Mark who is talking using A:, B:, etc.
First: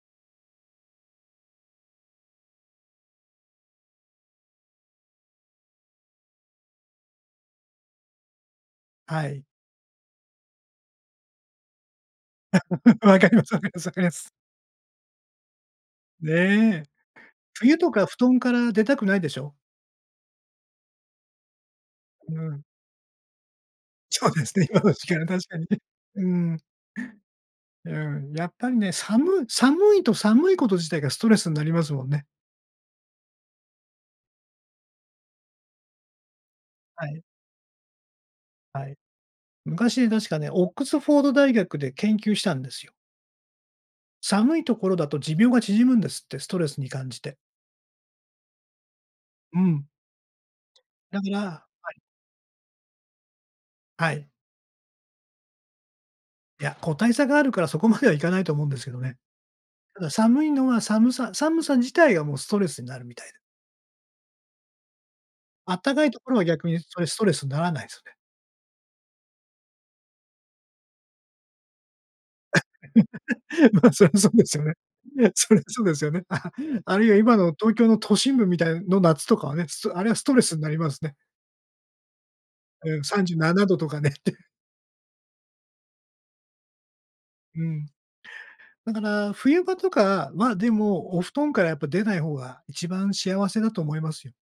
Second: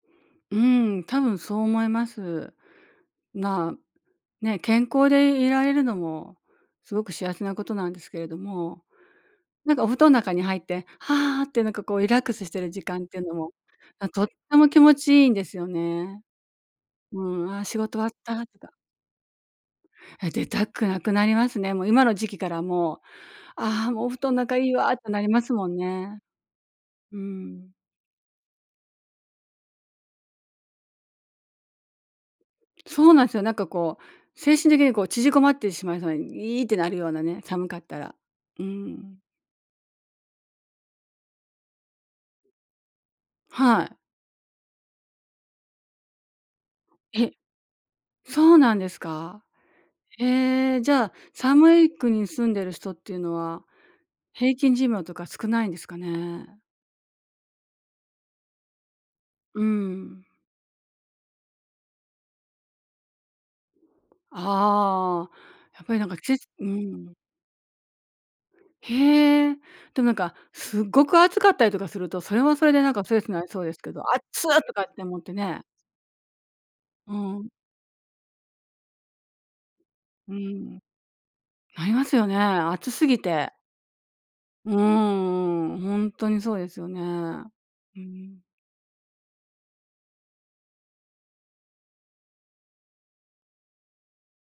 A: うん、多分そう思います。まあ、ね、健康でいられるのもすごく幸せなことなんですけれども、
B: はい。
A: なんかお布団の中に入って「はあ」ってなんかこうリラックスしてる時 間っ
B: 分
A: てい
B: か
A: うの
B: ります
A: も、
B: 分かります分かり
A: あ、
B: ま
A: とっ
B: す。
A: ても気持ちいいんですよね。
B: ね。
A: うん、「あ、
B: 冬
A: 仕
B: と
A: 事終
B: か
A: わっ
B: 布団
A: た」
B: から
A: た。
B: 出たくないでしょ？
A: え、出たくなくなりますね。もう今の時期
B: う
A: から
B: ん。
A: もう「ああ、もうお布
B: そう
A: 団ん
B: で
A: 中
B: す
A: い
B: ね、
A: い
B: 今
A: わ」
B: の
A: っ
B: 時
A: て
B: 期
A: な
B: は
A: りま
B: 確
A: す
B: か
A: も
B: に。
A: んね。
B: うん。
A: うん。
B: うん、やっぱりね、さむ寒いと寒いこと自体がストレスになりますもんね。
A: そうなんでよ。なんかこう、精神的にこう縮こまってしまいそうに「いい」ってなる
B: は
A: ような
B: い。
A: ね、寒かったら。う
B: はい。
A: ん。
B: 昔確かね、オックスフォード大学で研究したんですよ。
A: はい。
B: 寒いところだと寿命が縮むんですって、ストレスに感じ
A: え、
B: て。
A: そうなんですか？
B: うん。
A: ええ、じゃあ、
B: だから
A: 寒い
B: はい。
A: 国住んでる人っていうのは、
B: はい。
A: 平均寿命とか少ないんですかね？
B: いや、個体差があるからそこまではいかないと思うんですけどね。
A: う
B: ただ
A: ん。
B: 寒いのは寒さ寒さ自体がもうストレスになるみたいで。
A: ああ、
B: あっ
A: やっ
B: た
A: ぱり
B: か
A: なん
B: い
A: か
B: ところ
A: ち
B: は
A: う
B: 逆にそれ
A: ん。
B: ストレスんならないすよね。
A: へえ、でもなんかすごく暑かったりとかすると、それはそれでなんかストレスなりそうです
B: ま、
A: けど
B: そりゃ
A: 「あっ
B: そう
A: つ！」
B: ですよね。
A: とかって思っ
B: いや、
A: て
B: そりゃ
A: ね。
B: そうですよね。あ、あるい
A: う
B: は今
A: ん。
B: の東京の都心部みたいの夏とかはね、ストあれはスト
A: う
B: レスんな
A: ん。
B: りますね。
A: なりますよね、暑
B: うん、
A: すぎ
B: さんじゅうな
A: て。
B: などとかねって。
A: うーん、ほんとにそうですよね。
B: うん。
A: うん。
B: だから、冬場とかは、でも、お布団からやっぱ出ない方が一番幸せだと思いますよ。